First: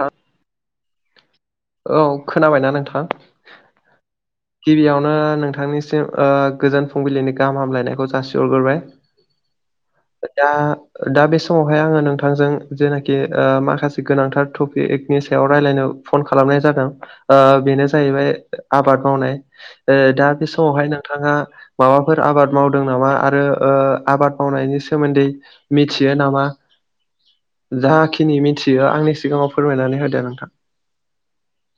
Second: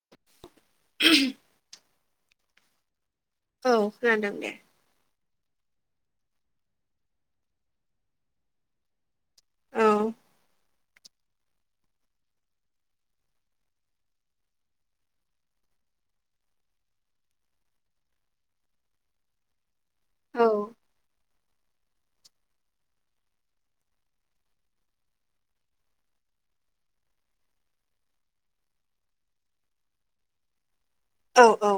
हा [unintelligible] औ खोनाबायना नोंथाङा? औ खोनादों दे। गिबियावनो नोंथांनिसिम गोजोन फुंबिलिनि गाहाम हामलायनायखौ जासिहरग्रोबाय। औ जा दा बे समावहाय आङो नोंथांजों जेनाखि माखासे गोनांथार टपिकनि सायाव रायज्लायनो। फन खालामनाय जागोन बेनो जाहैबाय आबाद। मावनाय दा औ बे समावहाय नोंथाङा। माबाफोर आबाद मावदों नामा आरो आबाद मावनायनि सोमोन्दै मिथियो नामा? जाखिनि मिथियो आंनि सिगाङाव फोरमायनानै होदो नोंथां। औ औ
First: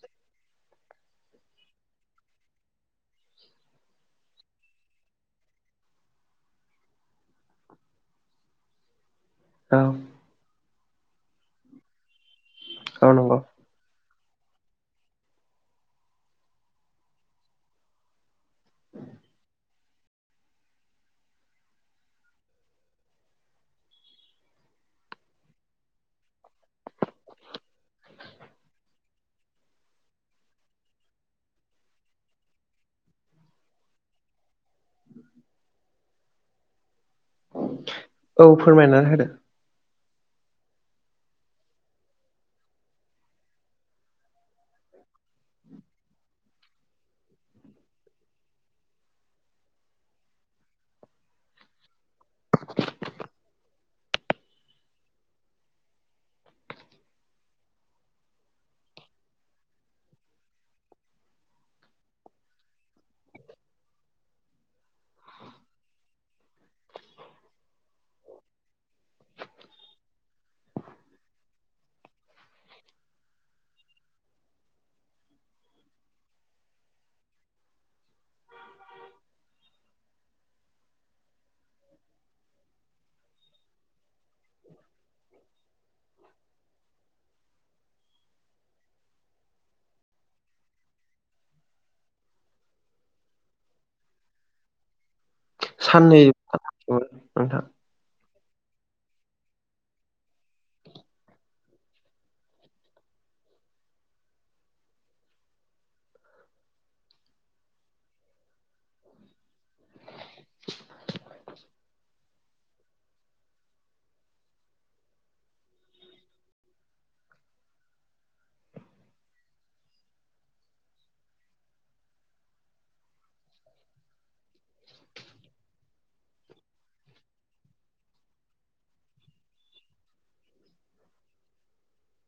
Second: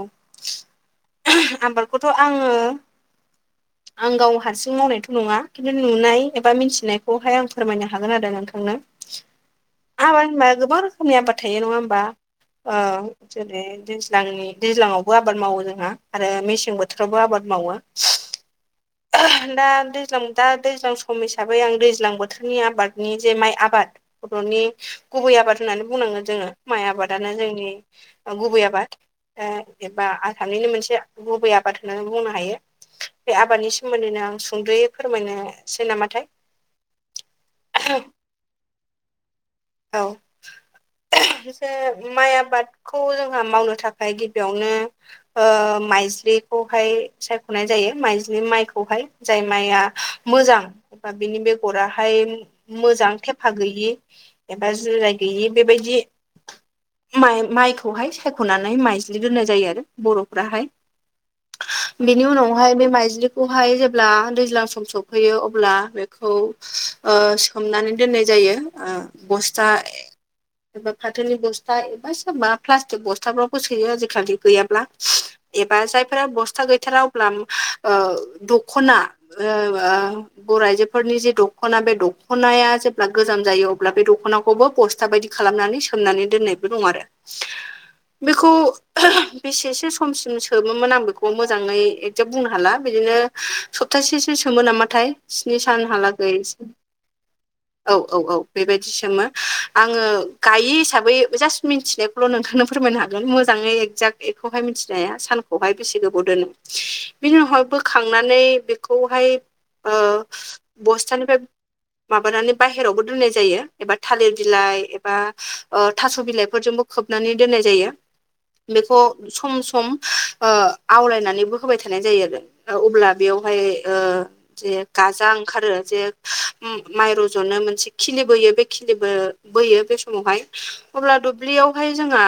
आबादखौथ' आङो [inaudible] आं गाव हारसिं मावनायथ' नङा खिन्थु नुनाय एबा मिथिनायखौहाय आं फोरमायनो हागोन आरो नोंथांनो। औ मबा होनबा गोबां रोखोमनि आबाद थायो नङा होमबा ओ औ नंगौ जुदि जेरै दैज्लांनि दैज्लावबो आबाद मावो जोंहा आरो मेसें बोथोरावबो आबाद मावो [inaudible] दा दैज्लां दा दैज्लां सम हिसाबै आं दैज्लां बोथोरनि आबादनि जे माइ आबाद। बर'नि गुबै आबाद होननानै बुंनांगो जोङो माइ आबादानो जोंनि गुबै आबाद। एबा आसामनिनो मोनसे गुबै आबाद होननानै बुंनो हायो बे आबादनि सोमोन्दैनो आं सुंद्र'यै फोरमायनोसै नामाथाय। औ फोरमायनानै होदो। औ जे माइ आबादखौ जोंहा मावनो थाखाय गिबियावनो ओ माइजलिखौहाय सायख'नाय जायो माइजलि माइखौ खौहाय जाय माइआ मोजां। एबा बेनि बेगराहाय मोजां थेफा गैयि। एबा जिराय गैयि बेबायदि। माइ माइखौहाय सायख'नानै माइज्लि दोननाय जायो आरो बर'फ्राहाय। बिनि उनावहाय बे माइजलि बेहाय जेब्ला दैज्लां सम सफैयो अब्ला बेखौ ओ सोमनानै दोननाय जायो बस्था [inaudible] फाथोनि बस्था एबा सोरबा प्लास्टिक बस्थाफ्रावबो सोयो आजिखालि गैयाब्ला। एबा जायफोरा बस्था गैथार अब्ला ओ दख'ना ओ बर' आइजोफोरनि जे दख'ना बे दख'नाया जेब्ला गोजाम जायो अब्ला बे दख'नाखौबो बस स्था बायदि खालामनानै सोमनानै दोननायबो दं आरो। [inaudible] बेखौ [unintelligible] बेसेसो समसिम सोमोमोन आं बेखौ मोजाङै एकजेट बुंनो हाला बिदिनो सप्तासेसो सोमो नामाथाय स्नि साननै सानहालागै नोंथां औ औ औ बेबायदि सोमो। आङो गायि हिसाबै जास्ट मिथिनो ल' नोंथांनो फोरमायनो हागोन मोजाङै एगजेक्ट बेखौहाय मिथिनाया सानखौहाय बेसे गोबाव दोनो बिनि उनावहाय बो खांनानै बेखौहाय बस्थानिफ्राय माबानानै बाहेरावबो दोननाय जायो एबा थालिर बिलाइ एबा ओ थास' बिलाइफोरजोंबो खोबनानै दोननाय जायो। बेखौ सम सम ओ आवलायनानैबो होबाय थानाय जायो आरो। अब्ला बेयावहाय ओ जे गाजा ओंखारो जे माइ रज'नो मोनसे खिलि बोयो बे खिलिबो बोयो बे समावहाय। अब्ला दुब्लियावहाय जोंहा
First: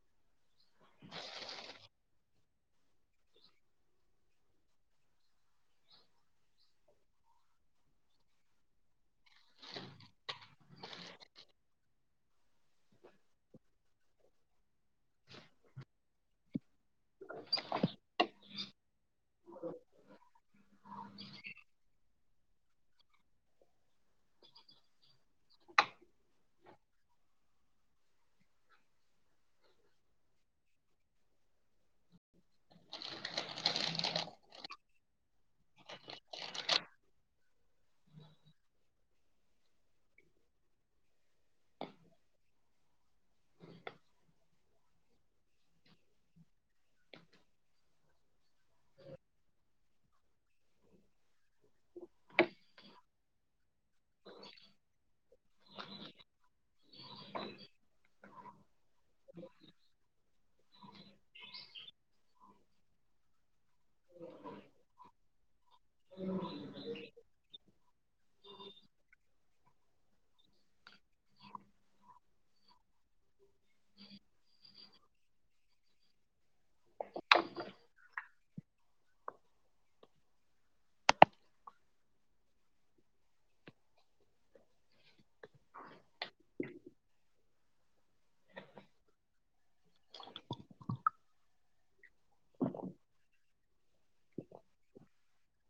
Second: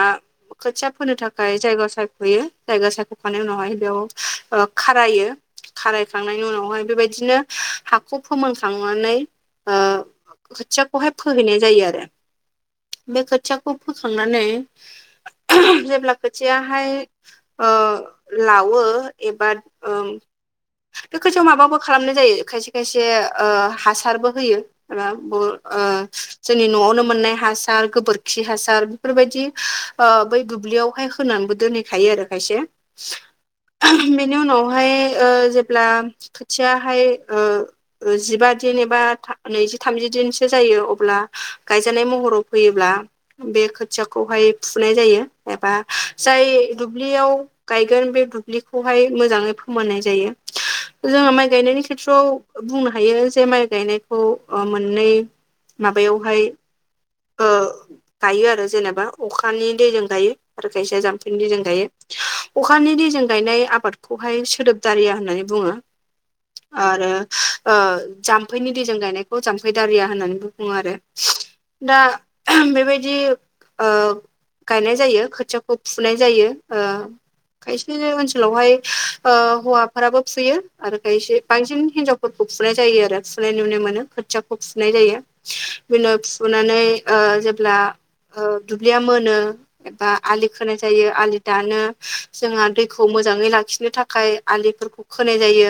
खोथिया फोनो थाखाय जायगा सायख'यो जायगा सायख'खांनायनि उनावहाय बेयाव खारायो। खाराय खांनायनि उनावहाय बेबायदिनो हाखौ फोमानखांनानै ओ खोथियाखौहाय फोहैनाय जायो आरो बे खोथियाखौ फोखांनानै [unintelligible] जेब्ला खोथियाहाय ओ लावो एबा ओ बे खोथियाव माबाबो खालामनाय जायो खायसे खायसे ओ हासारबो होयो। [unintelligible] ओ जोंनि न'आवनो मोननाय हासार गोबोरखि हासार बेफोरबायदि ओ बै दुब्लियावहाय होनानैबो दोनहैखायो आरो खायसे। [unintelligible] बेनि उनावहाय ओ जेब्ला खोथियाहाय ओ ओ जिबा दिन एबा नैजि थामजि दिनसो जायो अब्ला गायजानाय महराव फैयोब्ला। बे खोथियाखौहाय फुनाय जायो एबा जाय दुब्लियाव गायगोन बे दुब्लिखौहाय मोजाङै फोमोननाय [unintelligible] जोङो माइ गायनायनि खेथ्रआव बुंनो हायो जे माइ गायनाय खौ मोननै माबायावहाय ओ गायो आरो जेनेबा अखानि दैजों गायो आरो खायसेया जाम्फैनि दैजों गायो अखानि दैजों गायनाय आबादखौहाय सोदोब दारिया होननानै बुङो। [inaudible] आरो ओ जाम्फैनि दैजों गायनायखौ जाम्फै दारिया होननानैबो बुङो आरो। दा बेबायदि ओ [inaudible] गायनाय जायो खोथियाखौ फुनाय जायो ओ खायसे ओनसोलावहाय ओ हौवाफोराबो फुयो आरो खायसे बांसिन हिनजावफोरखौ फुनाय जायो आरो फुनाय नुनाय मोनो। खोथियाखौ फुनाय जायो बिनि उनाव फुनानै ओ जेब्ला ओ दुब्लिया मोनो। एबा आलि खोनाय जायो आलि दानो जोंहा दैखौ मोजाङै लाखिनो थाखाय। आलिफोरखौ खोनाय जायो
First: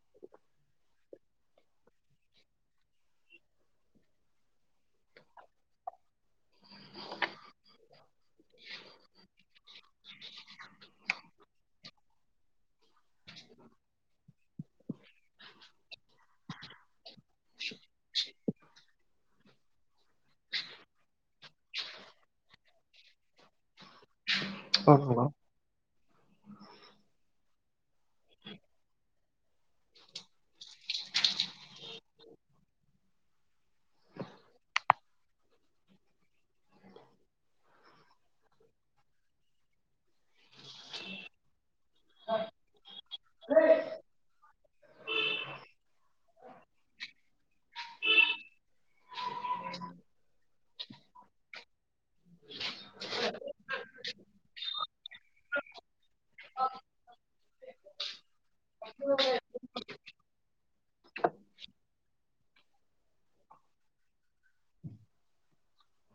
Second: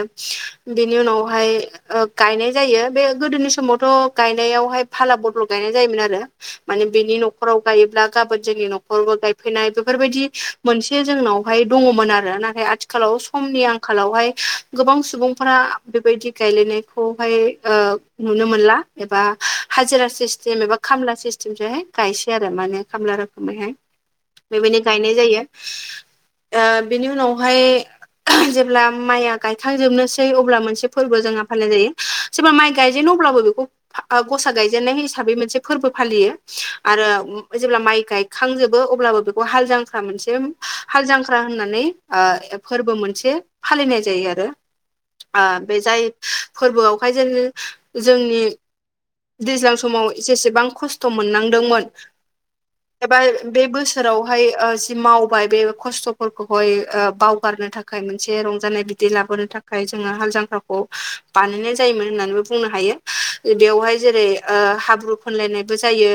बेनि उनावहाय ओ गायनाय जायो बे गोदोनि समावथ' गायनायावहाय फाला बदल गायनाय जायोमोन आरो। माने बेनि न'खराव गायोब्ला गाबोन जोंनि न'खरावबो गायफैनाय बेफोरबायदि मोनसे जोंनावहाय दङमोन आरो नाथाय आथिखालाव समनि आंखालावहाय गोबां सुबुंफोरा बेबायदि गायलायनायखौहाय ओ नुनो मोनला एबा हाजिरा सिस्टेम एबा खामला सिस्टेमसैहाय गायसै आरो माने खामला [unintelligible] बेहाय [unintelligible] बेबायदिनो गायनाय नंगौ जायो ओ बेनि उनावहाय जेब्ला माइया गायखांजोबनोसै अब्ला मोनसे फोरबो जोंहा फालिनाय जायो सोरबा माइ गायजेननो अब्लाबो बेखौ गसा गायजेननाय हिसाबै मोनसे फोरबो फालियो आरो जेब्ला माइ गाय खांजोबो अब्लाबो बेखौ हाल जांख्रा मोनसे हाल जांख्रा होननानै ओ फोरबो मोनसे [unintelligible] फालिनाय जायो आरो ओ बे जाय फोरबोआवहाय जेन जोंनि दैज्लां समाव जेसेबां खस्थ' मोननांदोंमोन। [inaudible] एबा बे बोसोरावहाय ओ जि मावबाय बे खस्थ'फोरखौहाय बावगारनो था खाय मोनसे रंजानाय बिदि लाबोनो थाखाय जोङो हाल जांख्राखौ बानायनाय जायोमोन होननानैबो बुंनो हायो। बेवहाय जेरै ओ हाब्रु फोनलायनायबो जायो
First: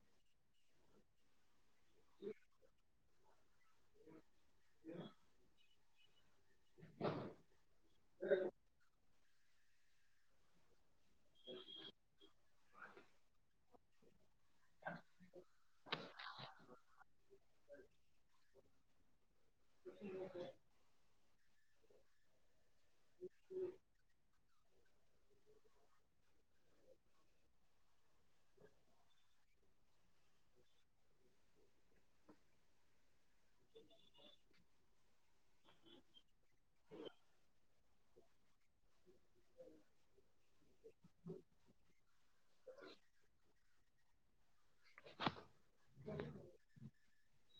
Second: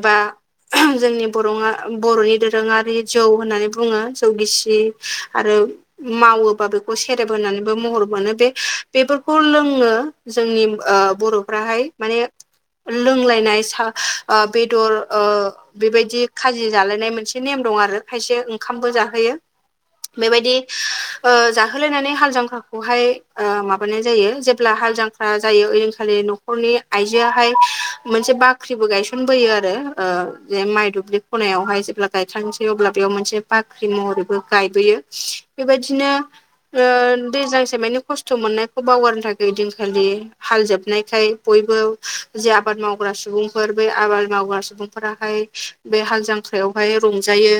एबा [unintelligible] जोंनि बर'ङा बर'नि दोरोङारि जौ होननानै बुङो जौ गिसि आरो मावो बा बेखौ सेरेब होनानैबो महर मोनो बे बेफोरखौ लोङो जोंनि ओ बर'फ्राहाय माने लोंलायनाय सा ओ बेदर ओ बेबायदि खाजि जालायनाय मोनसे नेम दं आरो खायसे ओंखामबो जाहोयो। बेबायदि ओ जाहोलायनानै हाल जांख्रा खौहाय ओ माबानाय जायो जेब्ला हाल जां [unintelligible] जायो ओयदिनखालि न'खरनि आइजोआहाय मोनसे बाख्रिबो गायसनबोयो आरो। ओ जे माइ दुब्लि खनायावहाय जेब्ला गायखांसै अब्ला बेयाव मोनसे बाख्रि महरैबो गायबोयो। बेबायदिनो दैजांसे मानि खस्थ' मोननायखौ बावगारनो थाखाय ओइदिनखालि हाल जोबनायखाय बयबो जे आबाद मावग्रा सुबुं ब आव मावारस [unintelligible] फोराहाय बे हाल जांख्रायावहाय रंजायो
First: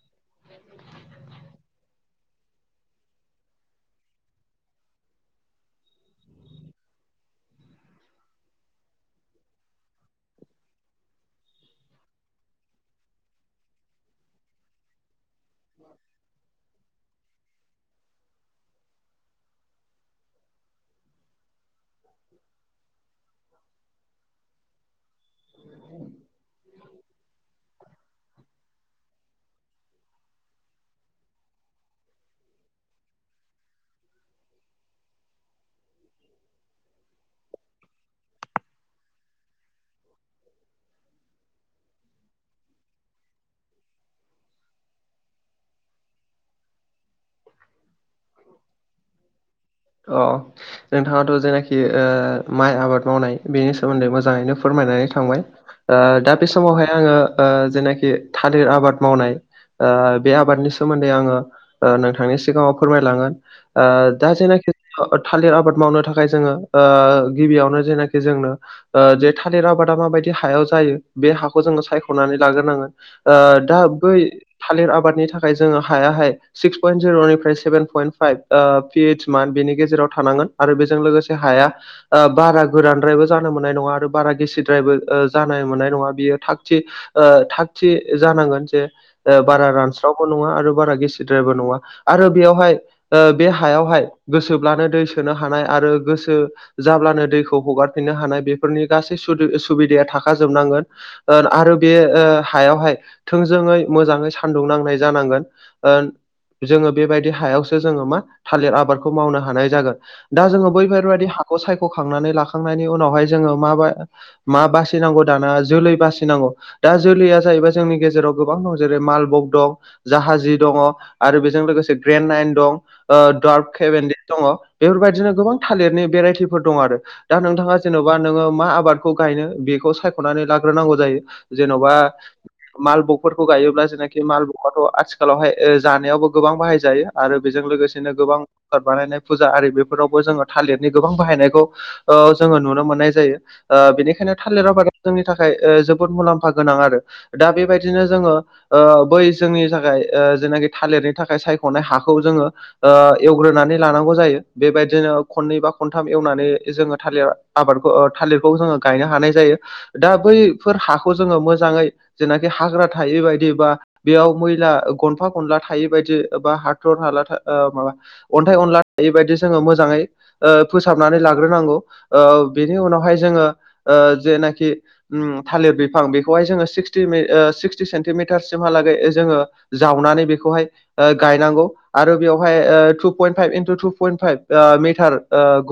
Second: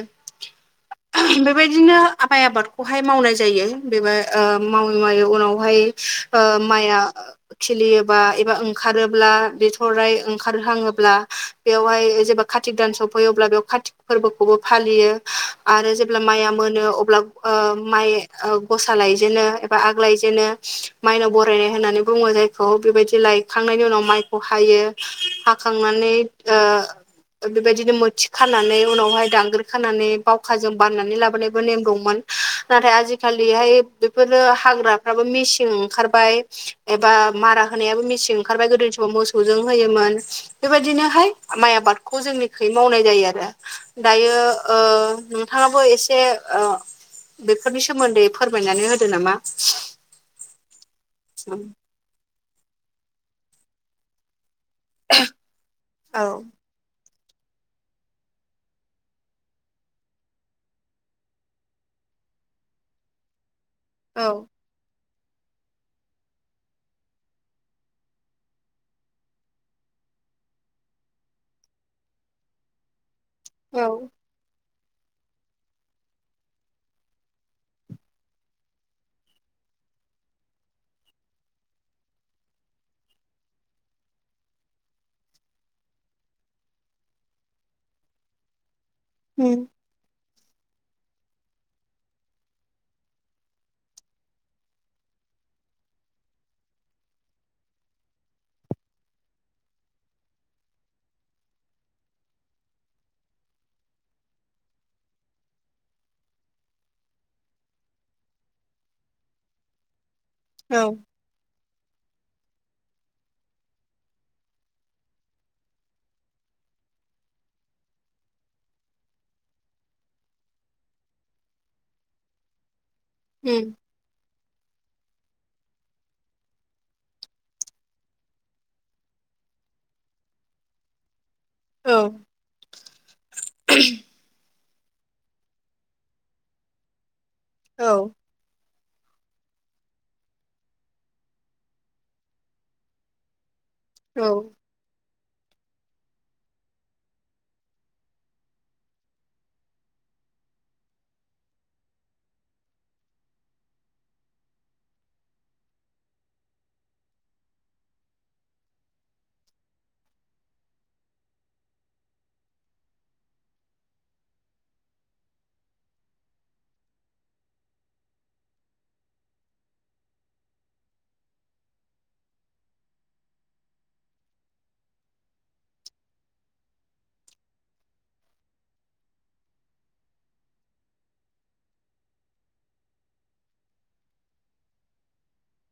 बेबायदिनो माया बार [unintelligible] बेहाय मावनाय जायो बेब मावै मावै उनावहाय माइआ खिलियोबा एबा ओंखारोब्ला बिथ'राय ओंखारहङोब्ला बेवहाय जेब्ला कातिक दानस सफैयो अब्ला बेयाव कातिक फोरबोखौबो फालियो। आरो जेब्ला माइया मोनो अब्ला ओ माइ ओ गसा लायजेनो एबा आग लायजेनो। माइनाव बरायनाय होननानै बुङो जायखौ बेबायदि लायखांनायनि उनाव माइखौ हायो हाखांनानै ओ बेबायदिनो मोथि खानानै उनावहाय दांग्रो खानानै बावखाजों बाननानै लाबोनायबो नेम दंमोन। नाथाय आजिखालिहाय बेफोरो हाग्राफ्राबो मेचं ओंखारबाय। एबा मारा होनायाबो मेसें ओंखारबाय गोदोनि समाव मोसौजों होयोमोन। बेबायदिनोहाय माइ आबादखौ जोंनिखै मावनाय जायो आरो। दायो नोंथाङाबो एसे बेफोरनि सोमोन्दै फोरमायनानै होदो नामा? अ नोंथाङाथ' जेनाखि माइ आबाद मावनाय बेनि सोमोन्दै मोजाङैनो फोरमायनानै थांबाय। औ दा बे समावहाय आङो जेनाखि थालिर आबाद मावनाय बे आबादनि सोमोन्दै आङो नोंथांनि सिगाङाव फोरमायलांगोन औ दा जेनाखि थालिर आबाद मावनो थाखाय जोङो गिबियावनो जेनाखि जोंनो जे थालिर आबादा माबायदि हायाव जायो बे हाखौ जोङो सायख'नानै लाग्रोनांगोन। दा औ बै थालिर आबादनि थाखाय जोङो हायाहाय सिक्स पइन्ट जिर'निफ्राय सेभेन पइन्ट फाइभ पिइस मान बेनि गेजेराव थानांगोन। आरो बेजों लोगोसे हाया बारा गोरानद्रायबो जानो मोननाय नङा आरो बारा गिसिद्रायबो जानो मोननाय नङा बियो थागथि थागथि जानांगोन। जे ओ उम बारा रानस्रावबो नङा आरो बारा गेसिद्रायबो नङा आरो बेयावहाय ओ बे हायावहाय गोसोब्लानो दै सोनो हानाय आरो गोसो जाब्लानो दैखौ हगारफिननो हानाय बेफोरनि गासै सुबिदाया थाखाजोबनांगोन। ओ आरो बे हायावहाय थोंजोङै मोजाङै सान्दुं नांनाय जानांगोन। ओ जोङो बेबायदि हायावसो जोङो मा थालिर आबादखौ मावनो हानाय जागोन। दा जोङो औ बैफोरबायदि हा खौखौ सायख'खांनानै लाखांनायनि उनावहाय जोङो माबा मा बासिनांगौ दाना जोलै बासिनांगौ। दा जोलैया जाहैबाय जोंनि गेजेराव गोबां दं जेरै मालबग दं। जाहाजी दङ आरो बेजों लोगोसे ग्रेन् नाइन दं दार्फ, उम केभेनड। दङ बेफोरबायदिनो गोबां थालिरनि भेराइटिफोर दङ आरो। दा नोंथाङा जेनबा नोङो मा आबादखौ गायनो बेखौ सायखनानै लाग्रोनांगौ जायो। जेनबा औ मालबगफोरखौ गायोब्ला जेनाखि माल गाथ आथिखालावहाय जानायावबो गोबां बाहायजायो आरो बेजों औ लोगोसेनो गोबां आबाद बानायनाय फुजा आरि बेफोरावबो जोङो थालिरनि गोबां बाहायनायखौ ओ जोङो नुनो मोननाय जायो। औ बेनिखायनो थालिर आबाद जोंनि थाखाय जोबोद मुलाम्फा गोनां आरो दा बेबायदिनो जोङो बै जोंनि थाखाय जेनाखि थालिरनि थाखाय सायख खनाय हाखौ जोङो ओ एवग्रोनानै लानांगौ जायो। बेबायदिनो खननै बा खनथाम एवनानै जोङो थालिर आबादखौ थालिरखौ जोङो गायनो हानाय जायो। दा बैफोर हाखौ जोङो मोजाङै जेनाखि हाग्रा थायै बायदि बा बेयाव मैला गनफा गनला थायै बायदि बा हाथर हाला, माबा अन्थाइ अनला थायिबायायदि जोङो मोजाङै फोसाबनानै लाग्रोनांगौ बेनि उनावहाय जोङो जेनाखि ओ थालिर बिफां बेखौहाय जोङो सिक्सटि सिक्सटि सेन्टिमिटारसिमहालागै जोङो जावनानै बेखौहाय गायनांगौ। आरो बेवहाय ओ two point five into two point five ओ मिटार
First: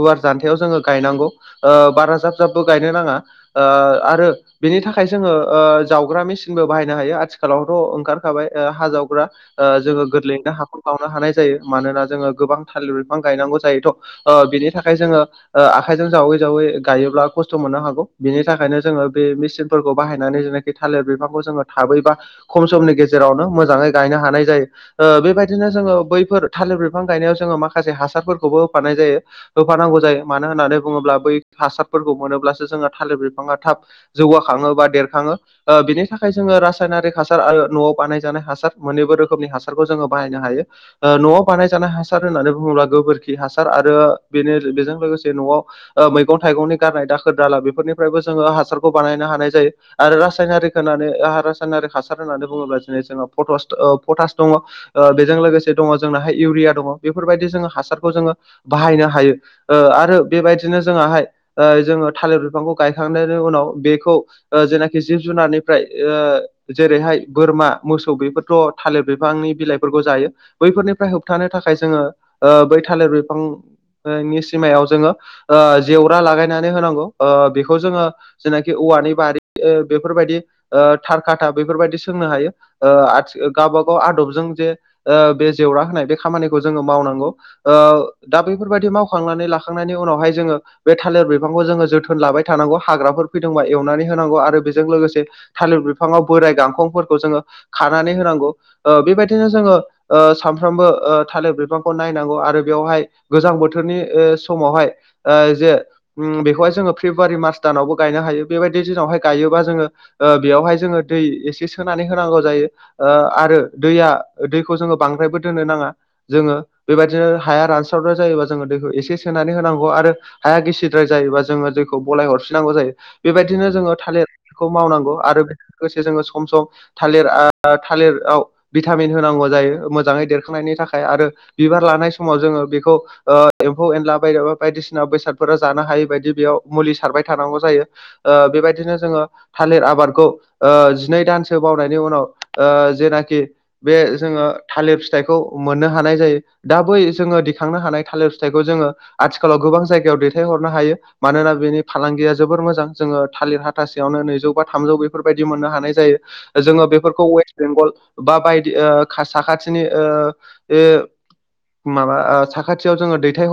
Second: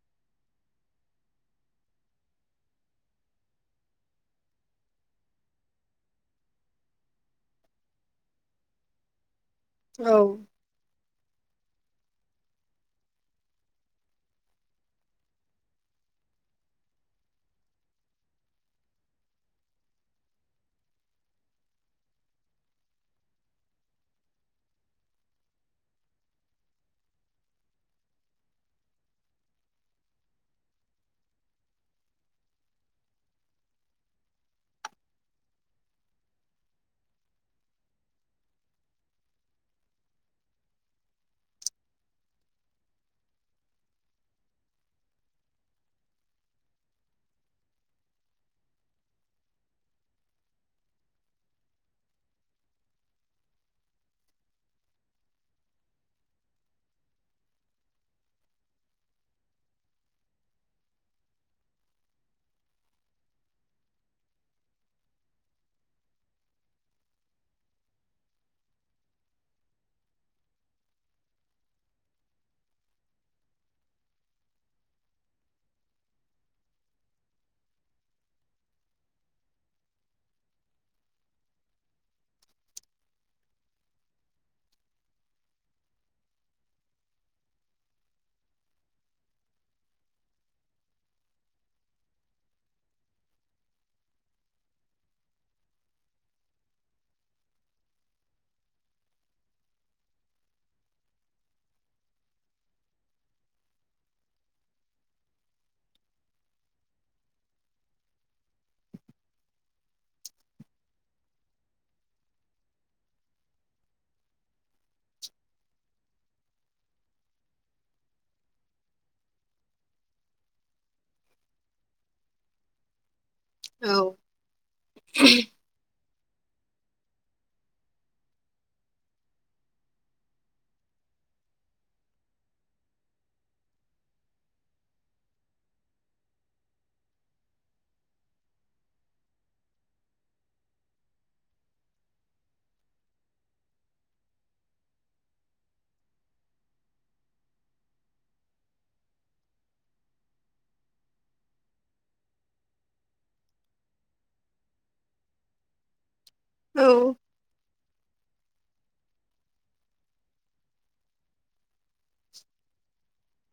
गुवार जान्थायाव जोङो गायनांगौ। ओ बारा जाब जाबबो गायनो नाङा ओ आरो बेनि थाखाय जोङो जावग्रा मेसिनबो बाहायनो हायो। आथिखालावथ ओंखारखाबाय हा जावग्रा। जोङो औ गोरलैयैनो हााखर गावनो हानाय जायो। मानोना जोङो गोबां थालिर बिफां गायनांगौ जायोथ बिनि थाखाय जोङो ओ आखाइजों जावै जावै गायोब्ला खस्थ मोननो हागौ। बिनि थाखायनो जोङो बे मेसिनफोरखौ बाहायनानै जोङो थालिर बिफांखौ जोङो थाबैबा खम समनि गेजेरावनो मोजाङै गायनो हानाय जायो। ओ बेबायदिनो जोङो बैफोर थालिर बिफां गायनायाव जोङो माखासे हासारफोरखौबो होफानाय जायो। होफानांगौ जायो मानो होननानै बुङोब्ला बै हासारफोरखौ मोनोब्लासो जोङो थालिर बिफाङा थाब जौगाखांङो बा देरखाङो। ओ बिनि थाखाय जोङो रासायनारिक हासार आरो नआव बानायजानाय हासार मोनैबो रोखोमनि हासार खौ जोङो बाहायनो हायो। ओ नआव बानायजानाय हासार होननानै बुङोब्ला गोबोरखि हासार आरो बेनो बेजों लोगोसे नआव ओ मैगं थाइगंनि गारनाय दाखोर दाला बेफोरनिफ्रायबो जोङो हासारखौ बानायनो हानाय जायो। आरो रासायनारि होनानै रासायनारि हासार होननानै बुङोब्ला दिनै जों पथस ओ पथास दङ बेजों लोगोसे दङ जोंनाहाय इउरिया दङ बेफोरबायदि जोङो हासारखौ जोङो बाहायनो हायो ओ आरो बेबायदिनो जोंहाहाय ओ जोङो थालिर बिफांखौ गायखांनायनि उनाव बेखौ जेनाखि जिब जुनारनिफ्राय ओ जेरैहाय बोरमा मोसौ बेफोरथ' थालिर बिफांनि बिलाइफोरखौ जायो बैफोरनिफ्राय होबथानो थाखाय जोङो बै ओ थालिर बिफां नि सिमायाव जोङो ओ जेवरा लागायनानै होनांगौ ओ बेखौ जोङो जेनाखि औवानि बारि बेफोरबायदि ओ थारकाथा बेफोरबायदि सोंनो हायो ओ आथि गावबागाव आदबजों जे बे जेवरा होनाय बे खामानिखौ जोङो मावनांगौ। ओ दा बेैफोरबायदि मावखांनानै लाखांनायनि उनावहाय जोङो बे थालिर बिफांखौ जोङो जोथोन लाबाय थानांगौ हाग्राफोर फैदोंबा एवनानै होनांगौ। आरो बेजों लोगोसे थालिर बिफाङाव बोराय गांखंफोरखौ जोङो खानानै होनांगौ बेबायदिनो जोङो ओ सानफ्रोमबो थालिर बिफांखौ नायनांगौ। आरो बेवहाय गोजां बोथोरनि ओ समावहाय ओ जे बेखौहाय जोङो फेब्रुवारि मार् दानावबो गायनो हायो। बेबायदि दिनावहाय गायोबा जोङो ओ बेयावहाय जोङो दै एसे सोनानै होनांगौ जायो। ओ आरो दैया दैखौ जोङो बांद्रायबो दोननो नाङा। जोङो बेबायदिनो हाया रानस्रावग्र जायोबा जोङो दैखौ एसे सोनानै होनांगौ। आरो हाया गिसिद्राय जायोबा जोङो जेखौ बलाय हरफिनांगौ जायो बेबायदिनो जोङो औ थालिर खौ मावनांगौ आरो बेजों लोगोसे जोङो सम सम ओ थालिर थालिराव भिटामिन होनांगौ जायो मोजाङै देरखांनायनि थाखाय आरो बिबार लानाय समाव जोङो बेखौ ओ एम्फौ एनला बायदि बायदिसिना बेसादफोरा जानो हायि बायदि बेयाव मुलि सारबाय थानांगौ जायो। ओ बेबायदिनो जोङो थालिर आबादखौ ओ जिनै दानसो बावनायनि उनाव जेनाखि बे जोङो थालिर फिथाइखौ मोननो हानाय जायो। दा बै जोङो दिखांनो हानाय थालिर फिथाइखौ जोङो आथिखालाव गोबां जायगायाव दैथायहरनो हायो। मानोना बेनि फालांगिया जोबोर मोजां जोङो थालिर हाथासेयावनो नैजौ बा थामजौ बेफोरबायदि मोननो हानाय जायो। जोङो औ बेफोरखौ वेस्ट बेंगल बा बाय बे ओ साखथिनि ओ बे माबा ओ साखाथियाव जङो दैथय हर